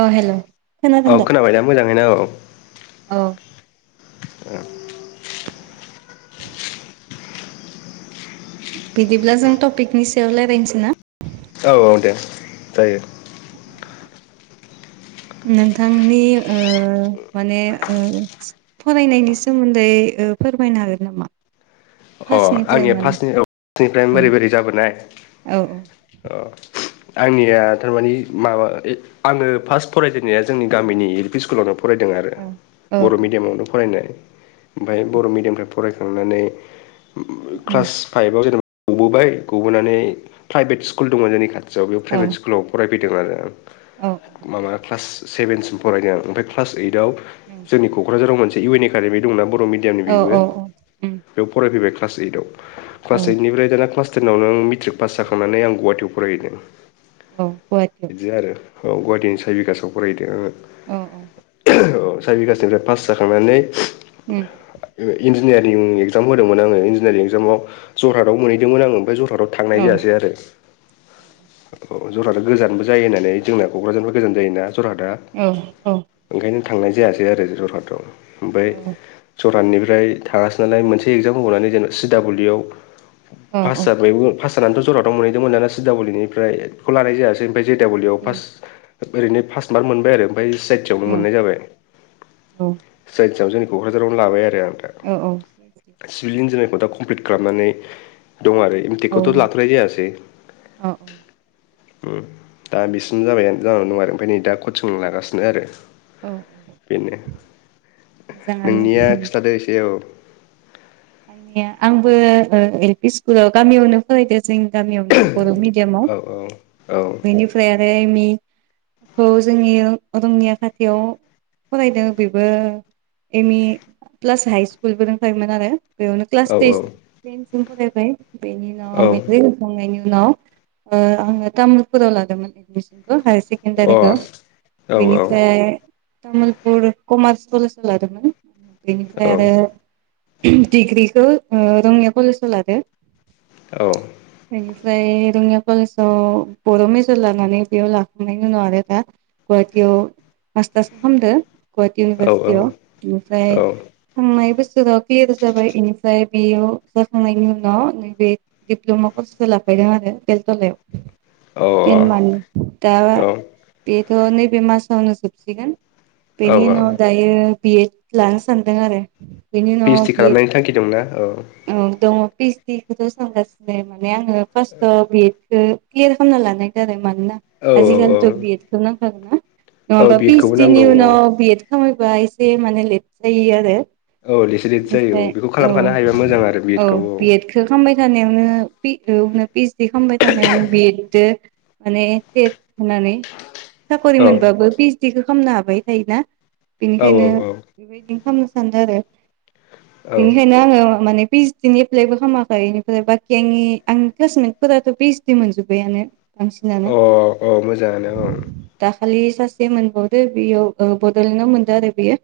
अ हेल' औ खोनाबाय दा मोजाङैनो औ औ [unintelligible] [inaudible] बिदिब्ला जों टपिकनि सायाव रायज्लायनोसै ना? औ‌ औ दे जायो। नोंथांनि ओ माने ओ फरायनायनि सोमोन्दै फोरमायनो हागोन नामा? अ फार्स्टनिफ्राय आंनिया माने फार्स्ट फार्स्टनिफ्राय औ बोरै बोरै जाबोनाय औ अ आंनिया थारमानि माबा आङो फार्स्ट फरायजेननाया जोंनि गामिनि एल पि स्कुलावनो फरायदों आरो औ औ बर' मिदियामावनो फरायनाय औ ओमफ्राय बर' मिदियामनिफ्राय फरायखांनानै उम क्लास फाइभआव जेनेबा गबोबाय गबोनानै प्राइभेट स्कुल दङ जोंनि खाथ याव बे औ प्राइभेट इस्कुलाव फराय फैदों आरो आं। औ माबा क्लास सेभेनसिम फरायनाय आरो ओमफ्राय क्लास ओइदाव जोंनि क'क्राझाराव मोन। इउ एन एका दमि दंना बर' बर' मिदियामनि औ उम बेबो बे फैबाय क्लास ओइटआव। औ क्लास ऐइदनिफ्राय दाना क्लास [unintelligible] मेट्रिक पास जाखांनानै आं गुवाहाटिआव फराय हैदों। अ गुहाटिआव। औ गुवाहाटिनि साय बिगासाव फराय हैदों आङो औ-औ साय बिगासनिफ्राय पास जाखांनानै उम इआव इनजिन [unintelligible] एकजाम होदोंमोन आंङो इनजिनारिं एकजामाव जरहादाव मोनहैदोंमोन‌ आङो आमफ्राय जर जरहादाव थांनाय औ जायासै आरो। अ जरहाटा गोजानबो जायो नालाय जोंना क'क्राझारनिफ्राय गोजानबो जायोना। जरहाटा औ औ उम ओंखायनो थांनाय जायासै आरो जरहाटाव। ओमफ्राय औ [unintelligible] बे एग्जाम होबावनानै जेनबा सि डाब्लि इ औ औ आव [unintelligible] [unintelligible] मोनहैदोंमोन दाना सिदाबलिनिफ्रायखौ लानाय जायासै ओमफ्राय जि डाब्लिउआव फार्स्ट ओरैनो फास्ट मार्क मोनबाय आरो ओमफ्राय सि आइटियावनो मोननाय जाबाय सि आइथियाव जों कक्राझारावनो लाबाय आरो आं दा औ औ [inaudible] दा कमप्लिट खालामनानै दं आरो इमथिखौथ लाथनाय जायासै ओम दा बिसिम जाबाय जाबायानो जानानै दं आरो ओमफ्राय नै दा कचिं लागासिनो आरो औ औ बेनो मोजाङानो नोंनिया उम खिथादो एसे औ आंनिया ओ आंबो एल पि स्कुलाव गामियावनो फरायदो जों गामियावनो बर मिडियामाव औ औ बेनिफ्राय आरो एम इ खौ जोंनि रंनिया खाथियाव फरायदों बेबो एम इ प्लास हाइ स्कुलबो दोंखायोमोन आरो बेयावनो औ क्लास अ औ तेस तेनसिम सिम फरायबाय बेनि उनाव मेट्रिक होखांनायनि उ नाव ओ आङो तामुलपुराव लादोंमोन एडमिसन हायार सेकेणडारिखौ औ बेनिफ्राय तामुलपुर कमारस कलेज आव लादोंमोन औ बेनिफ्राय आरो ओहोम डिग्रिखौ ओ रङिया कलेजाव लादो औ ओमफ्राय रङिया कलेजाव बर मेजर लानानै बेयाव लाखांनायनि उनाव आरो दा गुवाहाटीयाव मास्टार्स खालामदो गुवाहाटि अ इउनिभारसिटियाव ओमफ्राय थांनाय बोसोर राव [unintelligible] जाबाय बेनिफ्राय बेयाव जाखांनायनि उनाव नैबे दिप्लमा कर्सखो लाफैदों आरो बेलटलायाव औ तेन मान दा बे थ नैबे मासावनो जोबसिगोन बेनि औ उनाव दायो बिएद लानो सानदों आरो बिनि पि उनाव ओइस डि बि एड खालामनायनि थांखि दंमोन औ दङ फि एस दि खौथ सानगासिनो माने आङो फार्स्ट बि क्लियार खालामना लानो नागिरदों आरो आं माने औ औ आजिखालि थ बिएदखौ नां ना औ नंअाबा बि एड खौबो नांगौ पिएसदिनि औ उनाव बिएद खामायबा एसे माने लेट जायो आरो औ एसे लेट जायो औ बेखौ खालामखानो हायोब मोजां आरो बि एड खौ औ खामबाय थानायावनो [inaudible] [inaudible] खामबाय थानायावनो बि एड दो माने टेट होनानै साख'रि औ मोनबाबो पि ओच डि खो खामनो हाबाय थायोना औ बेनिखायनो औ औ बेबायदिनो खामनो सानदो आरो अ बेनिखायनो आङो माने पि ओच डि नि एप्लाइबो खामाखै इनिफ्राय बाखि आंनि-आंनि क्लासमेटफोराथ' पि ओच डि मोनजोब्बायानो बांसिनानो औ-औ-औ-औ मोजाङानो औ खालि सासे मोनबावदो बेयाव ओ बड'लेण्डआव मोनदो आरो बियो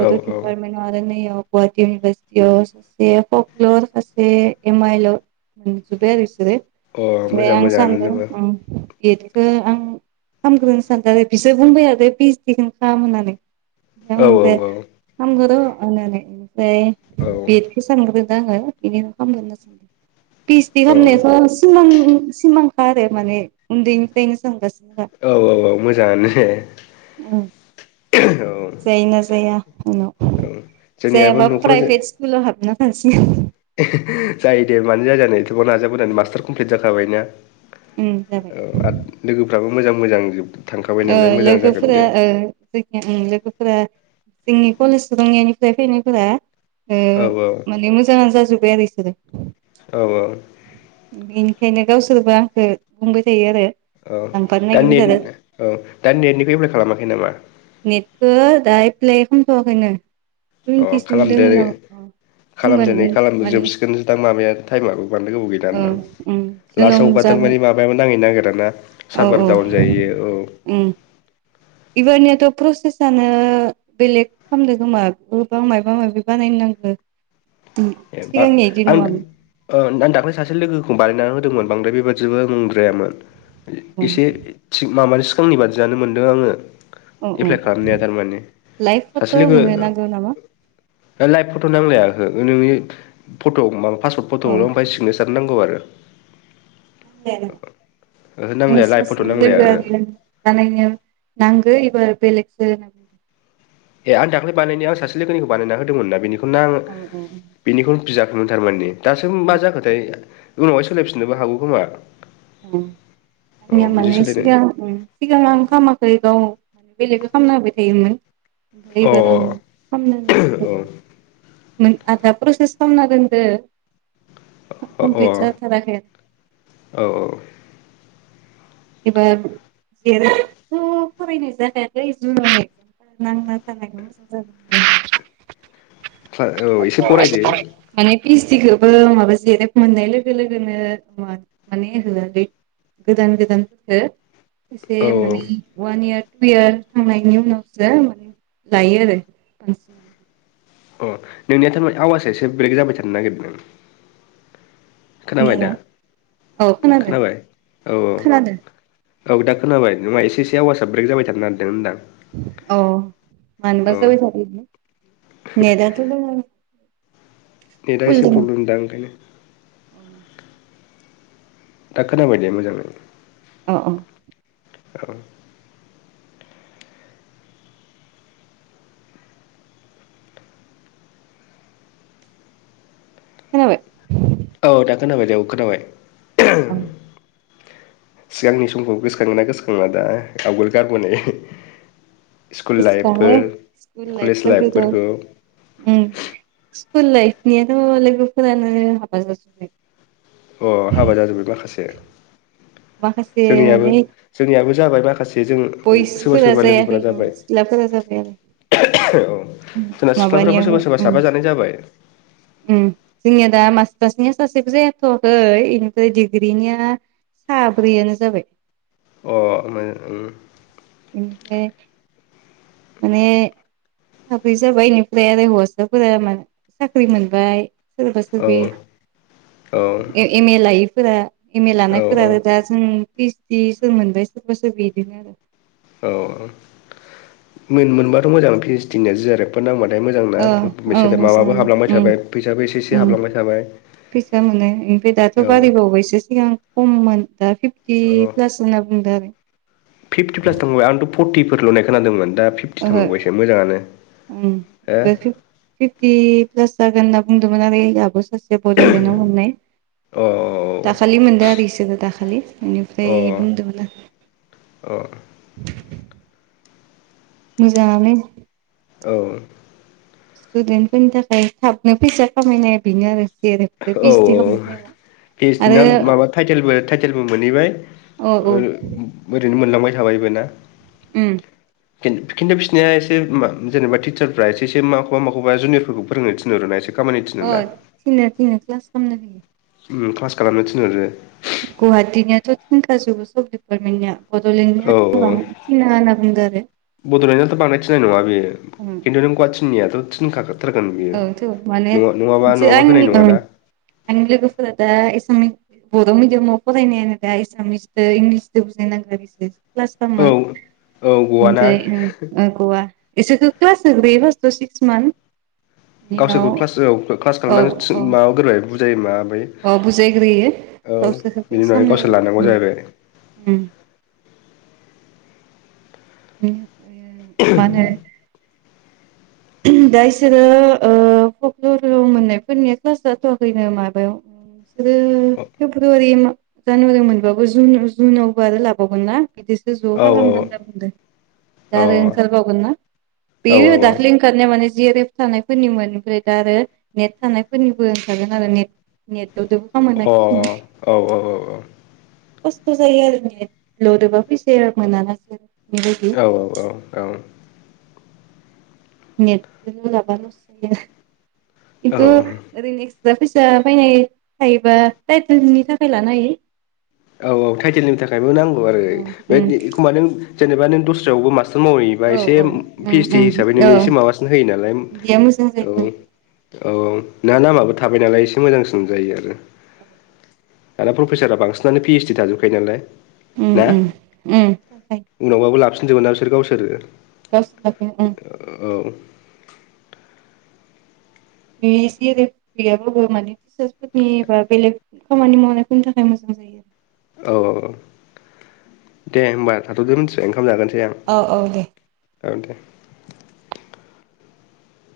बद' औ दिपारमेन्टाव आरो नैयाव गुवाहाटी इउनिभारसिटिआव सेआ फक्लर खासे एम आइ एल आव मोनजोब्बाय आरो इसो [inaudible] औ अ ओमफ्राय मोजां आं मोजाङानो सानदो जोङो ओम बि एड खो आं खामग्रोनो सानदो आरो बिसोर बुंबाय हादो पि ओच डि खोनो खाम होननानै ओमफाय औ आं बुंदो खामगोन र' होननानै [inaudible] ओमफाय औ बि एड दा आङो बिदिनो खामगोन होनना सानदो पि ओच डि औ खामनायाथ' सिमां-सिमां बा आरो माने उन्दैनिफ्रायनो सानगास औ-औ-औ मोजाङानो। ओं औ जायोना जाया उनाव जोंनियाबो जायाबा न'खराव प्राइभेट स्कुलाव हाबना थासिगोन [unintelligible] जायो दे मानो जाया जानो। ज' नाजा बोनानै माष्टार कमप्लिथ जादों हाबायना उम जाबाय औ आरो लोगोफ्राबो मोजां-मोजां जोबदों ओ लोगोफोरा ओ जायखिया लोगोफोरा जोंनि कलेज रङियानिफ्राय फैनायफोरा ओ औ माने मोजाङानो जाजोब्बाय आरो बिसोरो। औ औ। खायनो गावसोरबो आंखो बुंबाय थायो आरो। औ लांफानो दा नागिरबाय नेट थादों औ दा नेटनिखौ एप्लाइ खालामाखै नामा? नेटखौ दा एफलाय खनथ'वाखैनो। अ खालामदो खामगोन खालामदो नै खालामदो माने जोबसिगोनसो दां माबाया टाइमाबो बांद्राय गोबाव औ गैलानदां उम जोंनाव लासआवबा जागोन थारमाने माबायाबो नांहैनो नागिरा ना औ सारभार औ डाउन जायो औ। उम इबारनियाथ' प्रसेसनो बेलेग खालामदों खोमा गोबां माबा माबि बानायनो नांगो। एबा सिगांनिया इदि आं नङामोन ओ आं दाख्लै सासे लोगोखौ बानायनानै होदोंमोन बांद्राय बेबादिबो मुंद्रायामोन एसे थिग माबानि सिगांनि बादियानो मोनदों आङो। औ औ एप्लाइ खालामनाया थारमाने लाइभ फट' सासे लोगो होनो नांगौ नामा लाइभ फट' नांलाया। ओ नोंनि फट' मा पासपर्ड औ फट'ल' ओमफ्राय सिगनिसार नांगौ आरो। ओहो [inaudible] आ नांलाया लाइभ फट' सासे नांलाया लोगो ओहो आरो नांगो इब बेलोगखो ए आं दाखै बानायनायाव सासे लोगोनिखौ बानायना होदोंमोनना बेनिखौ आं बुंदों औ बेनिखौनो बिजाखौनो थारमाने दासो मा औ जाखोथाय उनावहाय सोलायफिननोबो हागौ खोमा अ आंनिया बिदि माने सोलायनाय सिगां सिगां आं खालामामाखै गाव मे बेलेग खालामामना होबाय थायोमोन अ अ अ [unintelligible] [unintelligible] अ औ औ [unintelligible] [unintelligible] औ एसे फरायदो माने फिस गुसिखौबो माबा जिरेब मोननाय लोगो लोगोनो माने होआलै गोदान गोदान हो से औ माने वान इयार निउ इयार थांनायनि उनावसो माने लायो आरो। अ नोंनिया थारमाने आवास एसे ब्रेक जाबाय थानो नागिरदोंदों। नि औ खोनांगोन खोनाबाय औ औ खोनादो। औ दा खोनाबाय नङा एसे एसे आवासा बे जाबाय थानो नागिरदों होनदां। अ औ मोनोबा जाबाय थादो नेटआ थ' दोङो। नेदा फुल एसे दोङो प्रब्लम दां ओंखायनो। दा खोनाबाय दे मोजाङै। अ अ। औ। खोनाबाय। औ दा खोनाबाय दे औ खोनाबाय। औ [unintelligible] सिगांनि समखौ गोसोखाङो ना गोसोखाङा दा आवगोल गारबोनाय। स्कुल गोसोखांङो लाइफफोर स्कुल कलेज लाइफफोरखो लाइफफोरखौ उम। स्कुल लाइफनियाथ' लोगोफोरानो हाबा जाजोबबाय। अ हाबा जाजोब्बाय माखासे। माखासे जोंनियाबो माने जोंनियाबो जाबाय माखासे जों सोरबा बयसफोरा सोरबा जायाखै लोगोफोरा जाबाय सिख्लाफोरा जाबाय औ आरो जोंना सिख्लाफ्राबो माबानियाबो सोरबा सोरबा उम साबा जानाय जाबाय जोंनिया दा मासथास बिनिया सासेबो जायाथवाखै बेनिफ्राय डिग्रिनिया साब्रैआनो जाबाय। अ ओम बेनिफ्राय माने साब्रै जाबाय इनिफ्राय आरो हौवासाफोरा मा साख्रि मोनबाय। सोरबा औ सोरबि औ एमे लाइफ। फोरा एम ए लानायफोर औ आरो दा जों पि ओस डि सो मोनबाय सोरबा सोरबि इदिनो। औ मोन मोनबाथ' मोजां पि ओस डि निया जि आर एफबो नांबा औ औ मोजाङानो उम थाबाय फैसाबो एसे एसे उम हाबलांबाय थाबाय फैसा मोनो ओमफ्राय दाथ' औ औ बारायबावबायसो सिगां खममोन। दा फिफ्टि प्लास होनना बुंदों आरो। फोर लुनाय खोनादोंमोन दा फिफ्टि ओहो थांबावबायसो मोजाङानो हो अ फिफ्टि प्लास जागोन होन्ना बुंदोंमोन आरो आब' सासे बड'लेण्डआव हाबनाय दाखालि मोनदों आरो इसोर दाखालि। खालि अ बेनिफ्राय बुंदोंमोनना। अ मोजांङानो। औ। स्टुदेन्टफोरनि थाखाय थाबनो फैसा खामायनाया बेनो आरो। जेरैबो पि औ ओइस डि खालामनाय औ टाइमाव पिज दि ना आरो माबा थाइटेल थाइटेलबो मोनहैबाय औ औ ओरैनो मोनलांबाय थाबायबो ना। ओम। खिन्थु खिन्थु बिसनिया एसे मा जेनेबा टिचारफ्रा एसे एसे माखौबा माखौबा जुनियरफोरखौ फोरोंनो थिहरो ना इसो अ थिनो थिनो ख्लास खामनो होयो। ओम क्लास खालामनो थिनहरो। गुवाहाटिनियाथ' थिंखाजोबो सब दिडिपार्टमेन्टनिया। औ औ बुंदों आरो बड'लेण्डआथ' बांद्राय थिनाय नङा बेयो खिन्थु नों गुवाथिनियाथ' थिनखागोन। औथ' माने जो नङाबा होनाय आंनि ओं नङाना आंनि लोगोफोरा दा एसामिस बर' मिडियामाव फरायनायानो दा एसामिसदो इंलिसदो बुजाय नांगोन बिसोर। क्लास खालामो औ औ गवाना ओम [unintelligible] ओ गवा इसोखो क्लाजोबग्रोयो फासताव सिक्स मान गावसोरखौ क्लासआव क्लास खालामनानै माबाग्रोबाय बुजायोमा अ बुजायग्रोयो गावसरखो बिनि क्लास उनावहाय खामनायनि गावसोर लानांगौ उनाव ओम जाहैबाय ओम। [inaudible] मानो दा इसोरो ओ फक्लरआव मोननायफोरनिया क्लास जाथ'खैनो माबायाव इसोरो औ फेब्रुवारि मा जानुवारि मोनबाबो जुन जुनावबो आरो लाबावगोन ना बिदि ज' औ खालामगोन होनना बुंदो। औ दा आरो ओंखारबावगोन ना। औ औ औ। तारमाने माने जि आर एफ थानायफोरनिमोन ओमफ्राय दा आरो नेट थानायफोरनिबो ओंखारो नालाय नेट नेटवर्कदो सम मोननाय औ खिसुमान। औ खस्थ' जायो आरो नेट लदोबा फैसाया मोनाना [unintelligible] बेबायदि। औ नेटजों लाबा लस्त जायो खिन्थु औ ओरैनो एक्सट्रा फैसा फैनाय थायोबा टाइटेलनि थाखाय लानो हायो। औ टाइटेलनि थाखायबो नांगौ आरो बे उम एखमबा नों जेनबा नों दस्रायावबो मास्त मावहैयोबा औ एसे पी उम एच डी उम हिसाबै औ नोंनो एसे माबासिन होयो नालाय बिदिया मोजां औ जायो औ ना नामाबो थाबाय नालाय एसे मोजांसिन जायो आरो दाना प्रफेसारा बांसिनानो पी एच डी थाजोबखायो नालाय अम अम अम थाखा होनजोबो ना बिसोर गावसोरो [unintelligible] औ बे एसे एरै गैयाबाबो माने टिचार्सफोरनि बा बेलेग खामानि मावनायफोरनि थाखाय मोजां जायो आरो। औ दे होमबा थाथ'दो मिथिबाय ओंखाम जागोनसै आं आरो औ औ दे औ दे